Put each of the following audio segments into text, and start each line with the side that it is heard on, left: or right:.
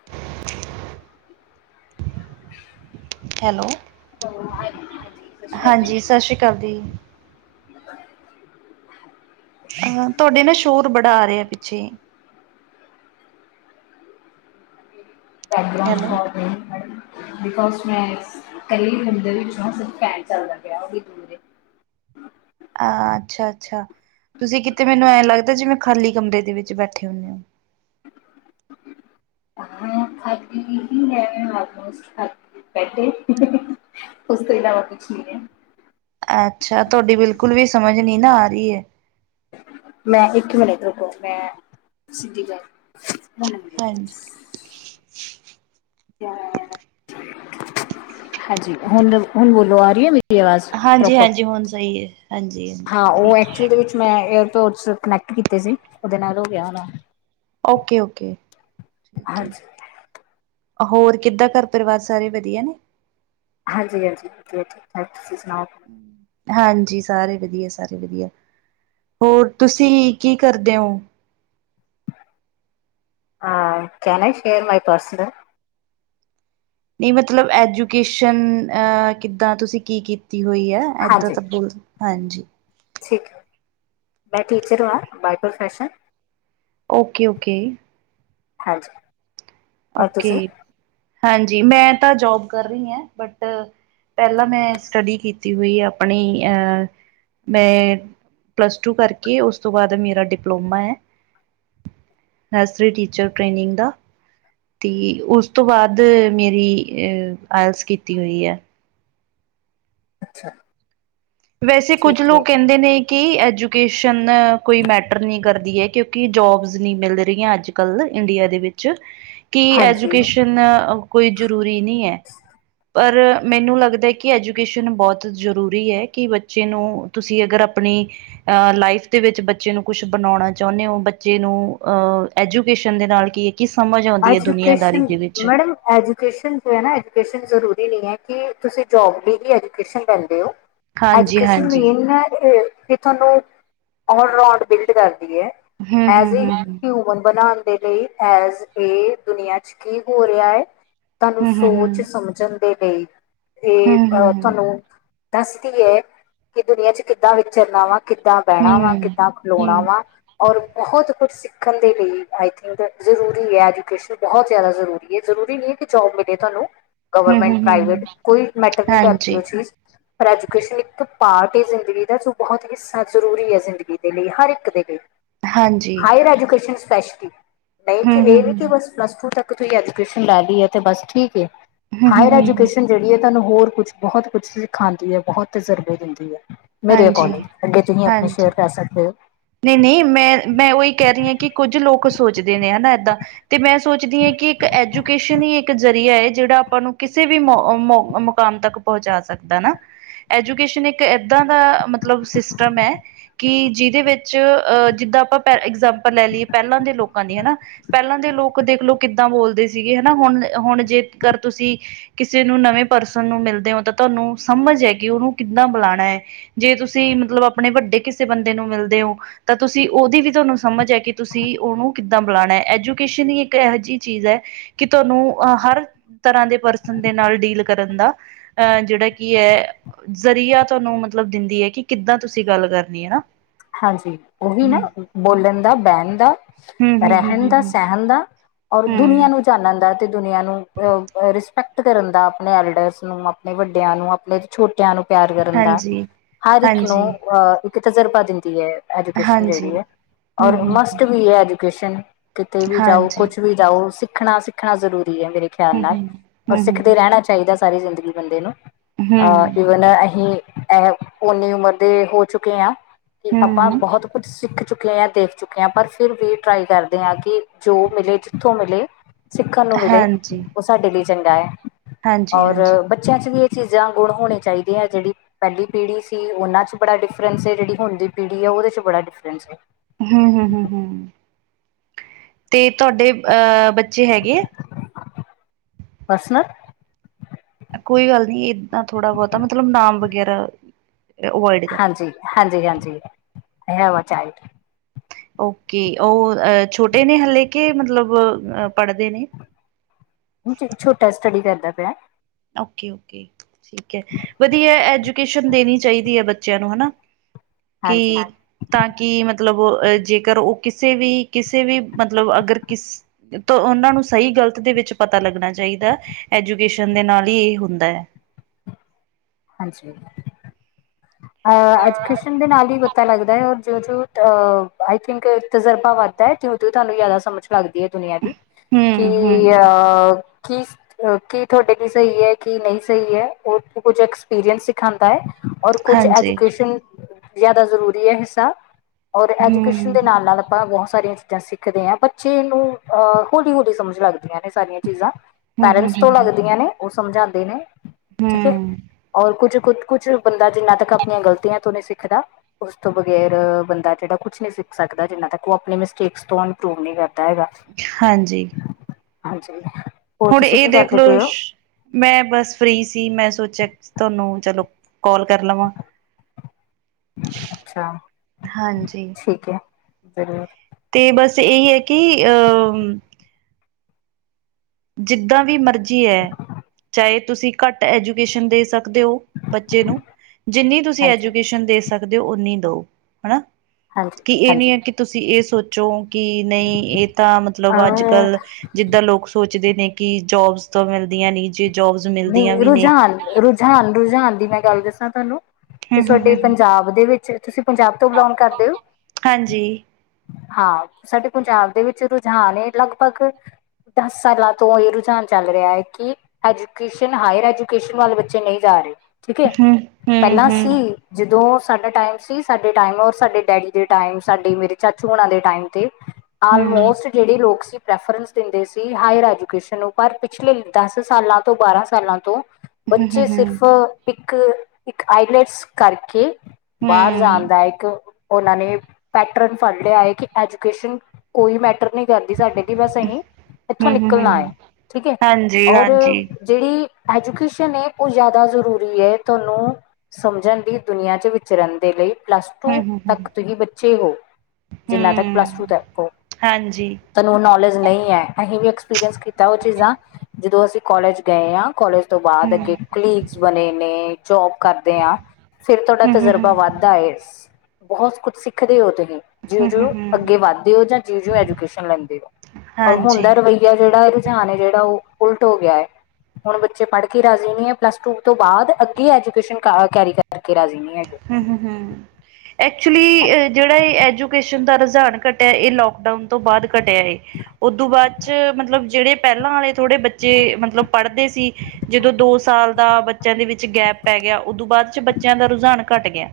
right: [inaudible]
left: [inaudible]
right: Hello.
left: ਹਾਂਜੀ
right: ਹਾਂਜੀ, ਸਾਸ ਸ੍ਰੀ ਕਾਲ ਦੀ।
left: [inaudible]
right: ਹਾਂ, ਤੁਹਾਡੇ ਨਾ ਸ਼ੋਰ ਬੜਾ ਆ ਰਿਆ ਪਿੱਛੇ। ਹੈਲੋ
left: [unintelligible] ਬਿਕੋਜ ਮੈਂ ਕੱਲੀ [unintelligible] ਚੱਲਦਾ ਪਿਆ ੳ ਵੀ ਦੂਰ ਏ।
right: ਅ ਅੱਛਾ- ਅੱਛਾ‌, ਤੁਸੀਂ ਕਿਤੇ ਮੈਨੂੰ ਐਂ ਲੱਗਦਾ ਜੇ ਮੈਂ ਖਾਲੀ ਕਮਰੇ ਦੇ ਵਿੱਚ ਬੈਠੇ ਹੁੰਨੇ ੳ
left: ਹਾਂ ਖਾਲੀ ਹੀ ਹੈ, ਆਲਮੋਸਟ ਖ [unintelligible] ੳਸ ਤੋ ਇਲਾਵਾ ਕੂਛ ਨਈ ਏ।
right: ਅੱਛਾ, ਤੁਹਾਡੀ ਬਿਲਕੁਲ ਵੀ ਸਮਝ ਨੀ ਨਾ ਆ ਰਈ ਏ।
left: ਮੈਂ ਇੱਕ ਮਿੰਟ ਰੂਕੋ, ਮੈਂ ਸਿੱਧੀ ਗੱਲ
right: ਹਾਂਜੀ।
left: ਹਾਂਜੀ, ਹੁਨ-ਹੁਨ ਬੋਲੋ ਆ ਰੀ ਏ ਮੇ ਵਾਜ਼
right: ਹਾਂਜੀ
left: ਪ੍ਰੋਪਰ,
right: ਹਾਂਜੀ ਹੁਣ ਸਹੀ ਹੈ ਹਾਂਜੀ ਹਾਂਜੀ
left: ਹਾਂ ਉ
right: ਠੀਕ ਹੈ
left: ਐਕਚੁਲੀ ਵਿੱਚ ਮੈਂ ਏਅਰਪੋਰਟਸ ਚ ਕਨੈਕਟ ਕੀਤੇ ਸੀ, ਉਦੇ ਨਾਲ ਹੋ ਗਿਆ ਹੋਣਾ
right: ਓਕੇ- ਓਕੇ, ਠੀਕ ਏ।
left: ਹਾਂਜੀ
right: ਹੋਰ ਕਿੱਦਾਂ ਘਰ ਪਰਿਵਾਰ ਸਾਰੇ ਵਧੀਆ ਨੇ?
left: ਹਾਂਜੀ ਹਾਂਜੀ ਵਧੀਆ ਤੁਸੀਂ ਸੁਣਾਓ
right: ਹਾਂਜੀ। ਸਾਰੇ ਵਧੀਆ- ਸਾਰੇ ਵਧੀਆ। ਹੋਰ ਤੁਸੀਂ ਕੀ ਕਰਦੇ ੳਂ?
left: ਹ ਕੈਨ ਈ ਸ਼ੇਰ ਮਾਈ ਪਰਸਨ
right: ਨਈ ਮਤਲਬ ਐਜੂਕੇਸ਼ਨ ਅ ਕਿੱਦਾਂ, ਤੁਸੀਂ ਕੀ ਕੀਤੀ ਹੋਈ ਏ? ਇਏਦਾਂ
left: ਹਾਂਜੀ
right: ਤਾਂ ਬੋਲ ਹਾਂਜੀ
left: ਠੀਕ ਹੈ। ਮੈਂ ਟੀਚਰ ਹਾਂ ਬਾਏ ਪਰੋਫੈਸ਼ਨ
right: ਓਕੇ-ਓਕੇ।
left: ਹਾਂਜੀ। ਔਰ
right: ਓਕੇ।
left: ਤੁਸੀਂ
right: ਹਾਂਜੀ‌। ਮੈਂ ਤਾਂ ਜੋਬ ਕਰ ਰਹੀ ਹਾਂ। ਬਟ ਪਹਿਲਾਂ ਮੈਂ ਸਟੱਡੀ ਕੀਤੀ ਹੋਈ ਹੈ। ਆਪਣੀ ਅਹ ਮੈਂ ਪਲੱਸ ਟੂ ਕਰਕੇ। ਉਸ ਤੋਂ ਬਾਅਦ ਮੇਰਾ ਡਿਪਲੋਮਾ ਏ। ਨਰਸਰੀ ਟੀਚਰ ਟ੍ਰੇਨਿੰਗ ਦਾ। ਤੇ ਉਸ ਤੋਂ ਬਾਅਦ ਮੇਰੀ ਆਇਲਸ ਕੀਤੀ ਹੋਈ ਹੈ।
left: ਅੱਛਾ।
right: ਵੈਸੇ ਕੁੱਝ
left: ਠੀਕ ਹੈ
right: ਲੋਕ ਕਹਿੰਦੇ ਨੇ ਕਿ ਐਜੂਕੇਸ਼ਨ ਕੋਈ ਮੈਟਰ ਨਹੀਂ ਕਰਦੀ ਏ ਕਿਉਂਕਿ ਜੋਬਸ ਨਹੀਂ ਮਿਲ ਰਹੀਆਂ ਅੱਜ ਕੱਲ ਇੰਡੀਆ ਦੇ ਵਿੱਚ।
left: [inaudible]
right: ਕਿ ਐਜੂਕੇਸ਼ਨ ਕੋਈ ਜ਼ਰੂਰੀ ਨਹੀਂ ਹੈ। ਪਰ ਮੈਨੂੰ ਲੱਗਦਾ। ਕਿ ਐਜੂਕੇਸ਼ਨ ਬਹੁਤ ਜ਼ਰੂਰੀ ਏ। ਕਿ ਬੱਚੇ ਨੂੰ ਤੁਸੀਂ ਅਗਰ ਆਪਣੀ ਅ ਲਾਈਫ ਦੇ ਵਿੱਚ ਬੱਚੇ ਨੂੰ ਕੁਛ ਬਣਾਉਣਾ ਚਾਹੁੰਦੇ ਹੋ ਬੱਚੇ ਨੂੰ ਅਹ ਐਜੂਕੇਸ਼ਨ ਦੇ ਨਾਲ ਕੀ ਕੀ ਸਮਝ ਆਉਂਦੀ ਏ ਦੁਨੀਆਂ ਦਾਰੀ
left: ਐਜੂਕੇਸ਼ਨ
right: ਦੇ ਵਿੱਚ।
left: ਮੈਡਮ ਐਜੂਕੇਸ਼ਨ ਜੋ ਹੈ ਨਾ। ਐਜੂਕੇਸ਼ਨ ਜ਼ਰੂਰੀ ਨਹੀਂ ਹੈ ਕਿ ਤੁਸੀਂ ਜੋਬ ਲਈ ਹੀ ਐਜੂਕੇਸ਼ਨ ਲੈਂਦੇ ਹੋ।
right: ਹਾਂਜੀ
left: ਐਜੁਕੇਸ਼ਨ
right: ਹਾਂਜੀ
left: ਮੇਨ ਹੈ ਕਿ। ਤੁਹਾਨੂੰ ਆਲਰਾਂਡ ਬਿਲਡ ਕਰਦੀ ਹੈ।
right: ਹਮ
left: as a
right: hmm hmm
left: human ਬਣਾਉਣ। ਦੇ ਲਈ ਐਜ ਇਹ ਦੁਨੀਆਂ ਚ ਕੀ ਹੋ ਰਿਹਾ ਹੈ। ਤੁਹਾਨੂੰ
right: ਹਮ ਹਮ
left: ਸੋਚ
right: ਹਮ
left: ਸਮਝਣ ਦੇ ਲਈ ਇਹ
right: ਹਮ
left: ਅ
right: ਹਮ
left: ਤੁਹਾਨੂੰ ਦੱਸਦੀ ਹੈ। ਕਿ ਦੁਨੀਆਂ ਚ ਕਿੱਦਾਂ ਵਿਚਰਨਾ ਵਾ? ਕਿੱਦਾਂ
right: ਹਮ
left: ਬਹਿਣਾ ਵਾ।
right: ਹਮ
left: ਕਿੱਦਾਂ ਖਲੋਣਾ
right: ਹਮ
left: ਵਾ। ਔਰ ਬਹੁਤ ਕੁਛ ਸਿੱਖਣ ਦੇ ਲਈ ਆਈ ਥਿੰਕ ਜ਼ਰੂਰ ਐਜੁਕੇਸ਼ਨ ਬਹੁਤ ਜ਼ਿਆਦਾ ਜ਼ਰੂਰੀ ਹੈ। ਜ਼ਰੂਰੀ ਨਹੀਂ ਹੈ ਕਿ ਜੋਬ ਮਿਲੇ ਤੁਹਾਨੂੰ ਗਵਰਮੈਂਟ
right: ਹੂੰ-ਹੂੰ-ਹੂੰ,
left: -ਪ੍ਰਾਈਵੇਟ ਕੋਈ ਮੈਟਰ ਨਹੀਂ ਕਰਦੀ।
right: ਹਾਂਜੀ-ਹਾਂਜੀ,
left: ਉਹ ਚੀਜ਼ ਪਰ ਐਜੂਕੇਸ਼ਨ ਇੱਕ ਪਾਰਟ ਏ। ਜ਼ਿੰਦਗੀ ਦਾ ਜੋ ਬਹੁਤ ਹੀ ਜ਼ਰੂਰੀ ਹੈ ਜ਼ਿੰਦਗੀ ਦੇ ਲਈ ਹਰ ਇੱਕ ਦੇ ਲਈ। ਹਾਇਰ ਐਜੂਕੇਸ਼ਨ ਸਪੈਸ਼ਲੀ ਨਹੀਂ ਕਿ ਇਹ ਨਹੀਂ ਕਿ
right: ਹੂੰ-ਹੂੰ-ਹੂੰ,
left: ਬਸ ਪਲੱਸ ਟੂ ਤੱਕ ਤੁਸੀਂ ਐਜੂਕੇਸ਼ਨ ਲੈ ਲਈਏ ਤੇ ਬਸ ਠੀਕ ਏ। ਹਾਇਰ
right: ਹੂੰ-ਹੂੰ-ਹੂੰ,
left: ਐਜੂਕੇਸ਼ਨ ਜਿਹੜੀ ਹੈ। ਤੁਹਾਨੂੰ ਹੋਰ ਕੁਛ ਬਹੁਤ ਕੁਛ ਸਿਖਾਉਂਦੀ ਹੈ। ਬਹੁਤ ਤਜਰਬੇ ਦਿੰਦੀ ਹੈ। ਮੇਰੇ ਅਕੋਡਿੰਗ।
right: ਹਾਂਜੀ-ਹਾਂਜੀ।
left: ਅੱਗੇ ਤੁਸੀਂ ਆਪਣੇ ਸ਼ੇਅਰ ਕਰ ਸਕਦੇ ਹੋ।
right: ਕਿ ਨਹੀਂ ਮੈਂ -ਮੈਂ ਉਹੀ ਕਹਿ ਰਹੀ ਹਾਂ ਕਿ ਕੁੱਝ ਲੋਕ ਸੋਚਦੇ ਨੇ ਹਨਾ ਇਏਦਾਂ। ਤੇ ਮੈਂ ਸੋਚਦੀ ਹਾਂ ਕਿ ਇੱਕ ਐਜੂਕੇਸ਼ਨ ਹੀ ਇੱਕ ਜਰੀਆ। ਜਿਹੜਾ ਆਪਾਂ ਨੂੰ ਕਿਸੇ ਵੀ ਮੋ ਮੁਕਾਮ ਤੱਕ ਪਹੁੰਚਾ ਸਕਦਾ ਨਾ ਐਜੂਕੇਸ਼ਨ ਇੱਕ ਇੱਦਾਂ ਦਾ ਮਤਲਬ ਸਿਸਟਮ ਹੈ। ਕਿ ਜਿਹਦੇ ਵਿੱਚ ਅਹ ਜਿੱਦਾਂ ਆਪਾਂ ਪ ਇਗਜਾਮਪਲ ਲੈ ਲਈਏ। ਪਹਿਲਾਂ ਦੇ ਲੋਕਾਂ ਦੀ ਹਨਾ ਪਹਿਲਾਂ ਦੇ ਲੋਕ ਦੇਖਲੋ ਕਿੱਦਾਂ ਬੋਲਦੇ ਸੀਗੇ ਹਨਾ। ਹੁਣ ਹੁਣ ਜੇਕਰ ਤੁਸੀਂ ਕਿਸੇ ਨੂੰ ਨਵੇਂ ਪਰਸਨ ਨੂੰ ਮਿਲਦੇ ਹੋ ਤਾਂ ਤੁਹਾਨੂੰ ਸਮਝ ਹੈ ਕਿ ਉਹਨੂੰ ਕਿੱਦਾਂ ਬੁਲਾਉਣਾ ਏ। ਜੇ ਤੁਸੀਂ ਮਤਲਬ ਆਪਣੇ ਵੱਡੇ ਕਿਸੇ ਬੰਦੇ ਨੂੰ ਮਿਲਦੇ ਹੋ। ਤਾਂ ਤੁਸੀਂ ਉਹਦੀ ਵੀ ਤੁਹਾਨੂੰ ਸਮਝ ਹੈ ਕਿ ਤੁਸੀਂ ਉਹਨੂੰ ਕਿੱਦਾਂ ਬੁਲਾਉਣਾ। ਐਜੂਕੇਸ਼ਨ ਹੀ ਇੱਕ ਇਹੋ ਜਿਹੀ ਚੀਜ਼ ਹੈ। ਕਿ ਤੁਹਾਨੂੰ ਹਰ ਤਰ੍ਹਾਂ ਦੇ ਪਰਸਨ ਦੇ ਨਾਲ ਡੀਲ ਕਰਨ ਦਾ ਅਹ ਜਿਹੜਾ ਕੀ ਏ ਜ਼ਰੀਆ ਤੁਹਾਨੂੰ ਮਤਲਬ ਦਿੰਦੀ ਏ। ਕਿ ਕਿੱਦਾਂ ਤੁਸੀਂ ਗੱਲ ਕਰਨੀ ਹੈਨਾ?
left: ਹਾਂਜੀ ਓਹੀ ਨਾ ਬੋਲਣ ਦਾ, ਬੈਂਣ ਦਾ।
right: ਹਮ ਹਮ ਹਮ
left: ਰੈਹਨ ਦਾ,
right: ਹਮ
left: ਸੈਹਣ ਦਾ ਔਰ ਦੁਨੀਆਂ
right: ਹਮ
left: ਨੂੰ ਜਾਨਨ ਦਾ ਤੇ ਦੁਨੀਂਆ ਨੂੰ ਰਿਸਪੈਕਟ ਕਰਨ ਦਾ, ਅਪਨੇ ਐਲਡਰਸ ਨੂੰ ਅਪਨੇ ਵੱਡਿਆਂ ਨੂੰ ਅਪਨੇ ਛੋਟਿਆਂ ਨੂੰ ਪਿਆਰ ਕਰਨ ਦਾ,
right: ਹਾਂਜੀ
left: ਹਰ ਇੱਕ ਨੂੰ
right: ਹਾਂਜੀ
left: ਅਹ ਇੱਕ ਤਜਰਬਾ ਦਿੰਦੀ ਐ। ਜੂਕੇਸ਼ਨ
right: ਹਾਂਜੀ
left: ਜੇੜਾ ਐ
right: ਹਮ
left: ਔਰ
right: ਹਮ
left: ਮਸਟ
right: ਹਮ
left: ਵੀ ਏ ਐਜੂਕੇਸ਼ਨ ਕਿਤੇ ਵੀ ਜਾਓ,
right: ਹਾਂਜੀ
left: ਕੁਛ ਵੀ ਜਾਓ ਸਿੱਖਣਾ ਸਿੱਖਣਾ ਜਰੂਰੀ ਐ ਮੇਰੇ ਖਿਆਲ
right: ਹਮ
left: ਨਾਲ
right: ਹਮ
left: ਔਰ ਸਿੱਖਦੇ
right: ਹਮ
left: ਰੈਣਾ ਚਾਈਦੈ ਸਾਰੀ ਜ਼ਿੰਦਗੀ ਬੰਦੇ ਨੂੰ
right: ਹਮ ਹਮ
left: ਅ ਈਵਨ ਅਹੀਂ ਐ ਓਨੀ ਉਮਰ ਦੇ ਹੋ ਚੁੱਕੇਆਂ ਕਿ ਆਪਾਂ
right: ਹਮ
left: ਬਹੋਤ ਕੁੱਛ ਸਿੱਖ ਚੁੱਕੇ ਆਂ, ਦੇਖ ਚੁੱਕੇ ਆਂ ਪਰ ਫਿਰ ਵੀ ਟਰਾਈ ਕਰਦੇ ਆਂ ਕਿ ਜੋ ਮਿਲੇ ਜਿੱਥੋਂ ਮਿਲੇ ਸਿੱਖਣ ਨੂੰ ਮਿਲੇ
right: ਹਾਂਜੀ
left: ਓ ਸਾਡੇ ਲਈ ਚੰਗਾ ਐ
right: ਹਾਂਜੀ
left: ਓਰ
right: ਹਾਂਜੀ
left: ਬੱਚੇਆਂ ਚ ਵੀ ਐ ਚੀਜ਼ਾਂ ਗੁਣ ਹੋਣੀ ਚਾਈਦੀਆਂ, ਜੇੜੀ ਪੈਲੀ ਪੀੜ੍ਹੀ ਸੀ ਓਨਾਂ ਚ ਬੜਾ ਡਿਫਰੈਂਸ ਐ, ਜੇੜੀ ਹੁਨ ਦੀ ਪੀੜ੍ਹੀ ਐ, ਓਦੇ ਚ ਬੜਾ ਡਿਫਰੈਂਸ ਐ।
right: ਹੂੰ, ਹੂੰ-ਹੂੰ, ਹੂੰ ਤੇ ਤੁਆਡੇ ਅਹ ਬੱਚੇ ਹੈਗੇ ਆ?
left: ਪਰਸਨਲ?
right: ਕੋਈ ਗੱਲ ਨੀ ਏਦਾਂ ਥੋੜਾ ਬੋਤਾ, ਮਤਲਬ ਨਾਮ ਵਗੈਰਾ। ਅਵੋਇਡ ਕਰ
left: ਹਾਂਜੀ-ਹਾਂਜੀ, ਹਾਂਜੀ ਹੈ ਵਾ ਚਾਈਲਡ।
right: ਓਕੇ, ਔਰ ਛੋਟੇ ਨੇ ਹਲੇੇ ਕਿ ਮਤਲਬ ਪੜਦੇ ਨੇ?
left: ਛੋਟਾ ਸਟੱਡੀ ਕਰਦਾ ਪੇਆ।
right: ਓਕੇ-ਓਕੇ ਠੀਕੈ, ਵਧੀਆ ਐਜੂਕੇਸ਼ਨ ਦੇਣੀ ਚਾਈਦੀ ਐ ਬੱਚੇਆਂ ਨੂੰ ਹਨਾ,
left: ਹਾਂਜੀ
right: ਕਿ ਤਾਂ ਕਿ ਮਤਲਬ ਜੇਕਰ ਉ ਕਿਸੇ ਵੀ, ਕਿਸੇ ਵੀ, ਮਤਲਬ ਅਗਰ ਕਿਸ ਤੇ ਓਨਾਂ ਨੂੰ ਸਈ ਗਲਤ ਦੇ ਵਿੱਚ ਪਤਾ ਲੱਗਣਾ ਚਾਈਦੈ, ਐਜੂਕੇਸ਼ਨ ਦੇ ਨਾਲ। ਵੀ ਹੁੰਦੈ।
left: ਹਾਂਜੀ। ਅ ਐਜੂਕੇਸ਼ਨ ਦੇ ਨਾਲ ਈ ਪਤਾ ਲੱਗਦੈ ਜਿਉਂ-ਜਿਉਂ ਅਹ ਆਈ ਥਿੰਕ ਤਜਰਬਾ ਵੱਧਦੈ, ਤਿਉਂ-ਤਿਓ ਤੁਆਨੂੰ ਜਾਦਾ ਸਮਝ ਲੱਗਦੀ ਐ ਦੁਨੀਆਂ ਦੀ, ਕਿ
right: ਹਮ ਹਮ
left: ਅਹ ਕੀ ਕੀ ਤੁਆਡੇ ਲਈ ਸਈ ਐ, ਕੀ ਨਈਂ ਸਈ ਐ, ਓ ਕੁੱਝ ਐਕਸਪੀਰੀਅੰਸ ਸਿਖਾਦਾ ਐ ਔਰ ਕੁਛ
right: ਹਾਂਜੀ
left: ਐਜੂਕੇਸ਼ਨ ਜਾਦਾ ਜਰੂਰੀ ਐ, ਹਿੱਸਾ ਔਰ ਐਜੂਕੇਸ਼ਨ
right: ਹਮ
left: ਦੇ ਨਾਲ-ਨਾਲ ਆਪਾਂ ਬਹੁਤ ਸਾਰੀਆਂ ਚੀਜ਼ਾਂ ਸਿੱਖ ਖਦੇ ਆ ਬੱਚੇ ਨੂੰ ਅ ਹੌਲੀ-ਹੌਲੀ ਸਮਝ ਲੱਗਦੀਆਂ ਨੇ ਸਾਰੀਆਂ ਚੀਜ਼ਾਂ।
right: ਹਮ ਹਮ
left: ਪੈਰੈਂਟਸ ਤੋਂ
right: ਹਮ
left: ਲੱਗਦੀਆਂ ਨੇ ਓ ਸਮਝਾਦੇ ਨੇ ਠੀਕੈ
right: ਹੂੰ,
left: ਔਰ ਕੁਝ-ਕੁਝ ਕੁੱਛ ਬੰਦਾ ਜਿੰਨਾ ਤੱਕ ਅਪਨੀਆਂ ਗਲਤੀਆਂ ਤੋਂ ਨਈਂ ਸਿੱਖਦਾ ਉਸ ਤੋਂ ਬਗ਼ੈਰ ਬੰਦਾ ਜੇੜਾ ਕੁਛ ਨਈਂ ਸਿੱਖ ਸਕਦਾ, ਜਿੰਨਾ ਤੱਕ ਓ ਅਪਨੇ ਮਿਸਟੇਕਸ ਤੋਂ ਇੰਪਰੂਵ ਨਈਂ ਕਰਦਾ ਹੈਗਾ।
right: ਹਾਂਜੀ।
left: ਹਾਂਜੀ। ਹੋਰ
right: ਹੁਣ
left: ਤੁਸੀਂ
right: ਏ
left: ਕੀ ਕਰਦੇ
right: ਦੇਖਲੋ
left: ਪਏ ਹੋ
right: ਮੈਂ ਬਸ ਫ੍ਰਰੀ ਸੀ, ਮੈਂ ਸੋਚਿਆ ਤੁਆਨੂੰ ਚਲੋ ਕੋਲ ਕਰ ਲਵਾਂ।
left: ਅੱਛਾ,
right: ਹਾਂਜੀ।
left: ਠੀਕ ਏ ਫੇਰ
right: ਤੇ ਬਸ ਏਹੀ ਹੈ ਕਿ 'ਅਹ ਜਿੱਦਾਂ ਵੀ ਮਰਜੀ ਏ ਚਾਏ ਤੁਸੀਂ ਘੱਟ ਐਜੂਕੇਸ਼ਨ ਦੇ ਸਕਦੇ ਓ ਬੱਚੇ ਨੂੰ, ਜਿੰਨੀ ਤੁਸੀਂ
left: ਹਾਂਜੀ
right: ਐਜੂਕੇਸ਼ਨ ਦੇ ਸਕਦੇ ਓ, ਓਨੀ ਦਿਓ, ਹਨਾ।
left: ਹਾਂਜੀ।
right: ਕਿ ਏਨੀ ਐ
left: ਹਾਂਜੀ
right: ਕਿ ਤੁਸੀ ਏ ਸੋਚੋ ਕਿ ਨਈਂ, ਏਤਾਂ ਮਤਲਬ
left: ਅਹ
right: ਅੱਜ-ਕੱਲ ਜਿੱਦ ਤਾਂ ਲੋਕ ਸੋਚਦੇ ਨੇ ਕਿ ਜੋਬਸ ਤਾਂ ਮਿਲਦੀਆਂ ਨੀ, ਜੇ ਜੋਬਸ ਮਿਲ
left: ਰੁਝਾਨ, ਰੁਝਾਨ, ਰੁਝਾਨ ਦੀ ਮੈਂ ਗੱਲ ਦੱਸਾਂ ਤੁਆਨੂੰ ਤੇ ਸਾਡੇ
right: ਹੂੰ-ਹੂੰ-ਹੂੰ,
left: ਪੰਜਾਬ ਦੇ ਵਿੱਚ, ਤੁਸੀਂ ਪੰਜਾਬ ਤੋਂ ਬਿਲੋਂਗ ਕਰਦੇ ਓ?
right: ਹਾਂਜੀ।
left: 'ਹਾਂ ਸਾਡੇ ਪੰਜਾਬ ਦੇ ਵਿੱਚ ਰੁਝਾਨ ਨੇ ਲਗਭਗ ਦਸ ਸਾਲਾਂ ਤੋਂ ਏ ਰੁਝਾਨ ਚੱਲ ਰਯਾ ਐ ਕਿ ਅੱਜ [unintelligible] ਹਾਇਰ ਐਜੂਕੇਸ਼ਨ ਵੱਲ ਬੱਚੇ ਨੀ ਜਾ ਰੇ, ਠੀਕ ਐ
right: ਹਾਂਜੀ
left: ਪੈਲਾਂ ਸੀ। ਜਦੋਂ ਸਾਡਾ ਟਾਈਮ ਸੀ, ਸਾਡੇ ਟਾਈਮ ਔਰ ਸਾਡੇ ਡੈਡੀ ਦੇ ਟਾਈਮ, ਸਾਡੇ ਮੇਰੇ ਚਾਚੂ ਹੁਣਾ ਦੇ ਟਾਈਮ 'ਤੇ ਆਲਮੋਸਟ ਜੇੜੇ ਲੋਕ ਸੀ ਰੈਫਰੈਂਸ ਦਿੰਦੇ ਸੀ, ਹਾਇਰ ਐਜੂਕੇਸ਼ਨ ਨੂੰ, ਪਰ ਪਿਛਲੇ ਦਸ ਸਾਲਾਂ ਤੋਂ, ਬਾਰਾਂ ਸਾਲਾਂ ਤੋਂ ਬੱਚੇ ਸਿਰਫ ਇੱਕ, ਇੱਕ ਆਈਲੈਟਸ ਕਰਕੇ ਬਾਰ ਜਾਨ ਦਾ ਇੱਕ ਓਨਾਂ ਨੇ ਪੈਟਰਨ ਫੜ ਲਯਾ ਐ ਕਿ ਐਜੂਕੇਸ਼ਨ ਕੋਈ ਮੈ ਟਰ ਨਈ ਕਰਦੀ ਸਾਡੇ ਲਈ ਬਸ ਅਹੀ ਐਥੋਂ ਨਿਕਲਨਾ ਆਏ ਠੀਕ ਐ ਔਰ
right: ਹਾਂਜੀ
left: ਜੇੜੀ ਐਜੂਕੇਸ਼ਨ ਏ ਓ ਜਾਦਾ ਜ਼ਰੂਰੀ ਏ, ਤੁਆਨੂੰ ਸਮਝਣ ਦੀ, ਦੁਨੀਆਂ 'ਚ ਵਿਚਰਨ ਦੇ ਲਈ, ਪਲਸ ਟੂ ਤੱਕ
right: ਹੂੰ
left: ਤੁਸੀਂ ਬੱਚੇ ਹੋ, ਜਿੰਨਾ ਤੱਕ ਪਲੱਸ ਟੂ ਤੱਕ ਹੋ।
right: ਹਾਂਜੀ
left: ਤਾਨੂੰ ਨੌਲੇਜ ਨਈ ਐ, ਅਸੀਂ ਵੀ ਐਕਸਪੀਰੀਅੰਸ ਕੀਤਾ ਓ ਚੀਜ਼ਾਂ ਜਦੋਂ ਅਸੀਂ ਕਾਲਜ ਗਏ ਆਂ, ਕੋਲਜ- ਤੋਂ ਬਾਦ ਅੱਗੇ ਕੁਲੀਗਸ ਬਨੇ ਨੇ। ਜੋਬ ਕਰਦੇ ਆਂ ਫਿਰ ਤੁਆਡਾ ਤਜਰਬਾ ਵੱਧਦਾ ਏ। ਬੋਹਤ ਕੁਛ ਸਿੱਖਦੇ ਓ ਤੁਸੀ। ਜ਼ਿਓਂ-ਜਿਓਂ ਅੱਗੇ ਵੱਧਦੇ ਓ ਜਾਂ ਜਿਓਂ-ਜਿਓਂ ਐਜੂਕੇਸ਼ਨ ਲੈਂਦੇ ਓ ਔਰ
right: ਹਾਂਜੀ
left: ਹੁੰਨਦਾ ਰਵੱਈਆ- ਯਾ ਜੇੜਾ ਰੁਝਾਨ ਏ ਜੇੜਾ ਓ ਉਲਟ ਓ ਗਯਾ ਐ। ਹੁਣ ਬੱਚੇ ਪੜ੍ਹ ਕੇ ਰਾਜ਼ੀ ਨੀ ਐ ਪਲੱਸ ਟੂ ਤੋਂ ਬਾਦ ਅੱਗੇ ਐਜੂਕੇਸ਼ਨ ਕਰ ਕੈਰੀ ਕਰਕੇ ਰਾਜ਼ੀ ਨੀ ਹੈਗੇ।
right: ਹੂੰ, ਹੂੰ, ਹੂੰ, ਐਕਚੁਲੀ
left: ਹਾਂਜੀ
right: ਏ ਜੇੜਾ ਏ ਐਜੂਕੇਸ਼ਨ ਦਾ ਰਝਾਨ ਘੱਟਿਆ, ਏ ਲੋਕਡਾਊਨ- ਤੋਂ ਬਾਦ ਘਟਿਆ ਏ, ਓਦੂੰ ਬਾਦ 'ਚ ਮਤਲਬ ਜੇੜੇ ਪੈਲਾਂ ਆਲੇ ਥੋੜੇ ਬੱਚੇ ਮਤਲਬ ਪੜ੍ਹਦੇ ਸੀ, ਜਦੋਂ ਦੋ ਸਾਲ ਦਾ ਬਚ ਚੇਆਂ ਦੇ ਵਿੱਚ ਗੈਪ ਪੈ ਗਯਾ, ਓਦੂੰ ਬਾਦ 'ਚ ਬੱਚੇਆਂ ਦਾ ਰੁਝਾਨ ਘੱਟ ਗਿਆ।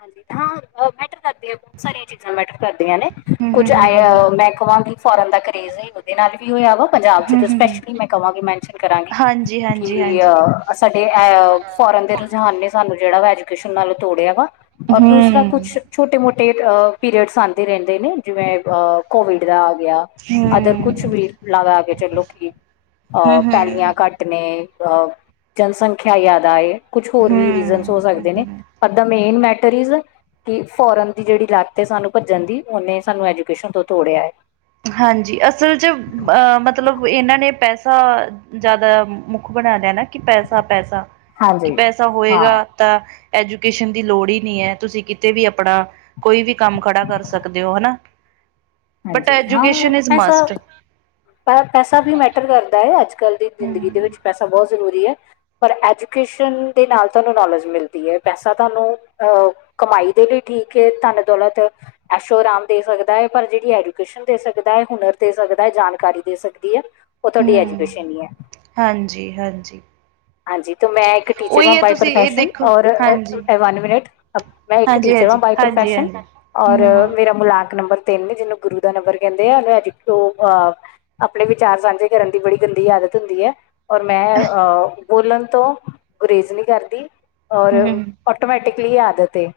left: ਹਾਂਜੀ ਹਾਂ ਮੈਟਰ ਕਰਦੀਆਂ, ਬੋਤ ਸਾਰੀਆਂ ਚੀਜ਼ਾਂ ਮੈਟਰ ਕਰਦੀਆਂ ਨੇ।
right: ਹੂੰ ਹੂੰ
left: ਕੁੱਝ
right: ਹੂੰ
left: ਆਏ
right: ਹੂੰ
left: ਮੈਂ- ਕਵਾਂ ਗੀ ਫੋਰਨ ਦਾ ਕਰੇਜ਼, ਓਦੇ ਨਾਲ ਵੀ ਹੋਇਆ ਵਾ। ਪੰਜਾਬ 'ਚ
right: ਹੂੰ
left: ਤੇ
right: ਹੂੰ ਹੂੰ
left: ਸਪੈਸ਼ਲੀ ਮੈਂ ਕਵਾਂਗੀ, ਮੈਨਸ਼ਨ ਕਰਾਂਗੀ
right: ਹਾਂਜੀ ਹਾਂਜੀ
left: ਕਿ
right: ਹਾਂਜੀ
left: ਆ- ਆ ਸਾਡੇ ਐ ਫੋਰਨ ਦੇ ਰੁਝਾਨ ਨੇ ਸਾਨੂੰ ਜੇੜਾ ਵਾ ਐਜੂਕੇਸ਼ਨ ਨਾਲ ਤੋੜਿਆ ਵਾ। ਔਰ
right: ਹੂੰ
left: ਦੂਸਰਾ ਕੁੱਛ
right: ਹੂੰ
left: ਛੋਟੇ-ਮੋਟੇ ਆ ਪੀਰੀਅਡਸ ਆਂਦੇ ਰੈਂਦੇ ਨੇ, ਜਿਵੇਂ ਆ ਕੋਵਿਡ ਦਾ ਆ ਗਯਾ। ਅਦਰ ਕੁਛ
right: ਹੂੰ
left: ਵੀ ਲਗਾ ਕੇ ਚੱਲੋ ਕੀ ਅਹ
right: ਹੂੰ
left: ਪੈਲੀਆਂ ਘੱਟ ਟ ਨੇ ਅਹ ਜਨਸੰਖਿਆ ਜਾਦਾ ਏ। ਕੁਛ ਹੋਰ ਵੀ ਰੀਜ਼ਨਸ ਹੋ
right: ਹੂੰ
left: ਸਕਦੇ ਨੇ
right: ਹੂੰ
left: ਪਰ ਦਾ ਮੇਨ ਮੈ ਟਰ ਇਜ ਕੀ ਫੋਰਨ ਦੀ ਜੇੜੀ ਲਤ ਏ ਸਾਨੂੰ ਭੱਜਣ ਦੀ, ਓਨੇ ਸਾਨੂੰ ਐਜੂਕੇਸ਼ਨ ਤੋਂ ਤੋੜਿਆ ਐ।
right: ਹਾਂਜੀ ਅਸਲ 'ਚ ਅ ਮਤਲਬ ਏਨਾਂ ਨੇ ਪੈਸਾ ਜਾਦਾ ਮੁੱਖ ਬਣਾ ਲਯਾ ਨਾ ਕਿ ਪੈਸਾ-ਪੈਸਾ ਕੀ
left: ਹਾਂਜੀ।
right: ਪੈਸਾ
left: ਹਾਂ
right: ਹੋਏਗਾ ਤਾਂ ਐਜੂਕੇਸ਼ਨ ਦੀ ਲੋੜ ਈ ਨੀ ਐ। ਤੁਸੀਂ ਕਿਤੇ ਵੀ ਅਪਣਾ ਕੋਈ ਵੀ ਕੰਮ ਖੜਾ ਕਰ ਸਕਦੇ ਓ, ਹਨਾ। ਬਟ
left: ਹਾਂਜੀ ਹਾਂ
right: ਐਜੂਕੇਸ਼ਨ ਇਜ਼
left: ਪੈਸਾ
right: ਮਸਟ
left: ਪ ਪੈਸਾ ਵੀ ਮੈਟਰ ਕਰਦਾ ਏ। ਅੱਜ-ਕੱਲ ਦੀ ਜ਼ਿੰਦਗੀ ਦੇ
right: ਹੂੰ
left: ਵਿੱਚ ਪੈਸਾ ਬੋਤ ਜ਼ਰੂਰੀ ਐ। ਪਰ ਐਜੂਕੇਸ਼ਨ ਦੇ ਨਾਲ ਤਾਨੂੰ ਨੌਲੇਜ ਮਿਲਦੀ ਐ ਪੈਸਾ ਤਾਨੂੰ- ਕਮਾਈ ਦੇ ਲਈ ਠੀਕ ਏ ਧੰਨ ਦੌਲਤ ਐਸ਼ੋ -ਆਰਾਮ ਦੇ ਸਕਦਾ ਏ। ਪਰ ਜੇੜੀ ਐਜੂਕੇਸ਼ਨ ਦੇ ਸਕਦਾ ਏ, ਹੁਨਰ ਦੇ ਸਕਦਾ ਏ, ਜਾਣਕਾਰੀ ਦੇ ਸਕਦੀ ਏ। ਓ ਤੁਆਡੀ
right: ਹੂੰ
left: ਐਜੂਕੇਸ਼ਨ ਈ ਐ।
right: ਹਾਂਜੀ ਹਾਂਜੀ
left: ਹਾਂਜੀ ਤੇ ਮੈਂ- ਟੀਚਰ ਆਂ
right: ਉਹੀ ਹੈ
left: ਬਾਏ
right: ਤੁਸੀਂ ਇਹ
left: ਪ੍ਰੋਫੈਸ਼ਨ।
right: ਦੇਖੋ
left: ਔਰ
right: ਹਾਂਜੀ
left: ਵਨ ਮਿੰਟ ਮੈਂ ਇੱਕ
right: ਹਾਂਜੀ
left: ਟੀਚਰ ਵਾ
right: ਹਾਂਜੀ
left: ਬਾਏ
right: ਹਾਂਜੀ
left: ਪ੍ਰੋਫੈਸ਼ਨ।
right: ਹਾਂਜੀ
left: ਔਰ
right: ਹਮ
left: ਮੇਰਾ ਮੁਲਾਕ ਨੰਬਰ ਤਿੰਨ। ਜਿਨੂੰ ਗੁਰੂ ਦਾ ਨੰਬਰ ਕੈਂਦੇ ਆ। ਅੱਜ ਓ ਅਹ- ਆਪਣੇ ਵਿਚਾਰ ਸਾਂਝੇ ਕਰਨ ਦੀ ਬੜੀ ਗੰਦੀ ਆਦਤ ਹੁੰਦੀ ਐ। ਔਰ ਮੈਂ ਅਹ ਬੋਲਣ ਤੋਂ ਗੁਰਰੇਜ਼ ਨੀ ਕਰਦੀ। ਔਰ-
right: ਹਮ
left: ਓਟੋਮੈਟਿਕਲੀ ਆਦਤ ਏ।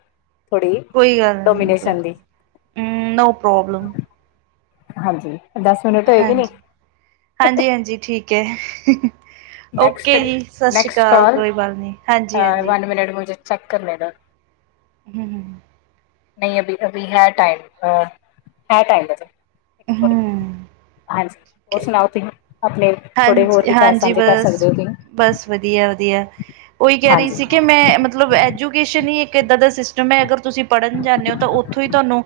right: ਕੋਈ ਗੱਲ ਨੀ। ਕੋਈ
left: ਦੀ
right: ਗੱਲ- ਅਮ ਨੋ ਪ੍ਰੋਬਲਮ।
left: ਹਾਂਜੀ ਦਸ ਮਿੰਟ
right: ਹਾਂਜੀ- ਹਾਂਜੀ ਹਾਂਜੀ ਠੀਕ ਐ। ਓਕੇ ਜੀ ਸਸਰੀ ਕਾਲ। ਕੋਈ ਗੱਲ ਨੀ ਹਾਂਜੀ -ਹਾਂਜੀ।
left: [unintelligible] ਚੱਕਰ ਨੇ ਏਦਾਂ।
right: [inaudible]
left: ਨਹੀਂ ਅਭੀ ਅਭੀ ਹੈ ਟਾਈਮ। ਆ ਹੈ ਟਾਈਮ। ਇੱਕ ਥੋੜੀ-
right: ਹਮ
left: ਹਾਂਜੀ ਹੋਰ
right: ਓਕੇ
left: ਸੁਣਾਓ ਤੁਸੀਂ ਆਪਣੇ- ਥੋੜੇ ਹੋਰ
right: ਹਾਂਜੀ
left: ਵਿਚਾਰ
right: ਹਾਂਜੀ
left: ਸਾਂਝੇ ਕਰ ਸਕਦੇ
right: ਵਧ-
left: ਹੋ ਤੁਸੀਂ
right: ਬਸ ਵਧੀਆ ਵਧੀਆ ਓਈ ਕਹਿ ਰਹੀ
left: ਹਾਂਜੀ
right: ਸੀ ਕਿ ਮੈਂ ਮਤਲਬ ਐਜੂ- ਐਜੂਕੇਸ਼ਨ ਈ ਇੱਕ ਏਦਾਂ ਦਾ ਸਿਸਟਮ ਐ। ਅਗਰ ਤੁਸੀਂ ਪੜ੍ਹਨ ਜਾਂਦੇ ਓ ਤਾਂ ਓਥੋਂ ਈ ਤਾਨੂੰ-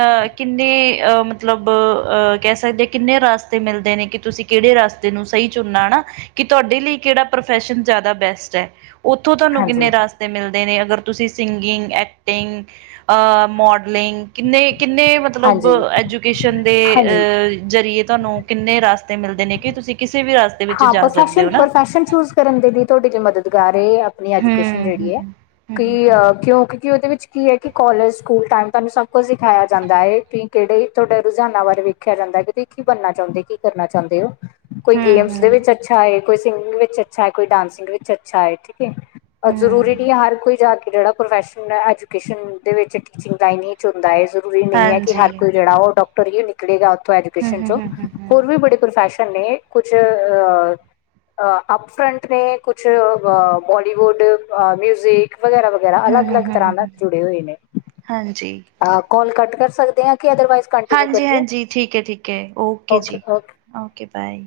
right: ਅਹ ਕਿੰਨੇ ਅਹ ਮਤਲਬ ਅਹ ਕਹਿ ਸਕਦੇ, ਕਿੰਨੇ ਰਾਸਤੇ ਮਿਲਦੇ ਨੇ ਕਿ ਤੁਸੀਂ ਕੇੜੇ ਰਾਸਤੇ- ਤੇਨੂੰ ਸਈ ਚੁਣਨਾ ਨਾ ਕੀ ਤੁਆਡੇ ਲਈ ਕੇੜਾ ਪ੍ਰੋਫੈਸ਼ਨ ਜਾਦਾ ਬੈਸਟ ਐ। ਓਥੋਂ ਤਾਨੂੰ ਕਿੰਨੇ
left: ਹਾਂਜੀ
right: ਰਾਸਤੇ ਮਿਲਦੇ ਨੇ। ਅਗਰ ਤੁਸੀਂ ਸਿੰਗਿੰਗ, ਐਕਟਿੰਗ- ਅ ਮੋਡਲਿੰਗ। ਕਿੰਨੇ- ਕਿੰਨੇ ਮਤ- ਮਤਲਬ
left: ਹਾਂਜੀ
right: ਐਜੂਕੇਸ਼ਨ ਦੇ
left: ਹਾਂਜੀ
right: ਅ ਜ਼ਰੀਏ ਤੁਆਨੂੰ ਕਿੰਨੇ ਰਾਸਤੇ ਮਿਲਦੇ ਨੇ ਕੀ ਤੁਸੀਂ- ਕਿਸੇ ਵੀ ਰਾਸਤੇ-
left: ਹਾਂ ਪ੍ਰਫੈਸ਼ਨ ਪ੍ਰਫੈਸ਼ਨ ਚੂਜ਼- ਕਰਨ ਦੇ ਵੀ ਤੁਆਡੀ ਕੀ ਮਦਦਗਾਰ ਏ। ਆਪਣੀ
right: ਹੂੰ,
left: ਐਜੂਕੇਸ਼ਨ ਜੇੜੀ
right: ਹੂੰ,
left: ਏ
right: ਹੂੰ, ਹੂੰ,
left: ਕੀ
right: ਹੂੰ,
left: ਕਿਉਂਕਿ ਕੀ ਓਦੇ ਵਿੱਚ- ਕੀ ਐ ਕੀ ਕੋਲਜ, ਸਕੂਲ ਟਾਈਮ ਤਾਨੂੰ ਸਭ ਕੁੱਝ ਸਿਖਾਇਆ ਜਾਂਦਾ ਏ ਕੀ ਕੇੜੇ ਤੁਆਡੇ ਰੁਝਾਨਾਂ ਬਾਰੇ ਵੇਖਿਆ ਜਾਂਦਾ ਐ ਕਿ ਤੁ- ਕੀ ਬਣਨਾ ਚਾਹੁੰਦੇ? ਕੀ ਕਰਨਾ ਚਾਹੁੰਦੇ ਓ? ਕੋਈ
right: ਹੂੰ,
left: ਗੇਮਸ-
right: ਹੂੰ,
left: ਵਿਚ ਅੱਛਾ ਏ। ਕੋਈ ਸਿੰਗਿੰਗ ਵਿੱਚ ਅੱਛਾ ਏ। ਕੋਈ ਡਾਂਸਿੰਗ ਵਿੱਚ ਅੱਛਾ ਐ। ਠੀਕ ਏ। ਔਰ ਜ਼ਰੂਰੀ ਨੀ
right: ਹੂੰ।
left: ਆ ਹਰ ਕੋਈ ਜਾ ਕੇ ਜੇੜਾ ਪ੍ਰੋਫੈਸ਼ਨ, ਐਜੂਕੇਸ਼ਨ ਦੇ ਵਿੱਚ ਟੀਚਿੰਗ ਲਾਈਨ ਈ- 'ਚ ਹੁੰਦਾ ਹੈ ਜ਼ਰੂਰੀ ਨੀ ਐ ਕਿ
right: ਹਾਂਜੀ,
left: ਹਰ ਕੋਈ ਜੇੜਾ ਓ ਡਾਕਟਰ ਹੀ ਨਿਕਲੇਗਾ ਓਥੋਂ
right: ਹੂੰ,
left: ਐਜੂਕੇਸ਼ਨ
right: ਹੂੰ,
left: 'ਚੌਂ।
right: ਹੂੰ, ਹੂੰ, ਹੂੰ,
left: ਹੋਰ ਵੀ ਬੜੇ ਪ੍ਰਫੈਸ਼ਨ ਨੇ। ਕੁਛ ਅ ਅ- ਅ ਆਪ ਫਰੰਟ ਨੇ। ਕੁਛ ਅ ਬੋਲੀਵੁੱਡ, ਅ ਮਿਊਜ਼ਿਕ ਵਗੈਰਾ ਵਗੈ- ਵਗੈਰਾ।
right: ਹੂੰ,
left: ਅਲੱਗ
right: ਹੂੰ,
left: ਅਲੱਗ
right: ਹੂੰ,
left: ਤਰ੍ਹਾਂ
right: ਹੂੰ,
left: ਨਾਲ
right: ਹੂੰ।
left: ਜੁੜੇ ਹੋਏ ਨੇ।
right: ਹਾਂਜੀ
left: ਅ ਕੋਲ ਕੱਟ ਕਰ ਸਕਦੇ ਆਂ ਕਿ ਅਦਰਵਾਈਜ਼- ਕੰਟੀਨਿਊ
right: ਹਾਂਜੀ
left: ਕਰੀਏ
right: ਹਾਂਜੀ ਠੀਕ ਏ -ਠੀਕ ਏ। ਓਕੇ ਜੀ- ਓਕੇ ਬਾਏ।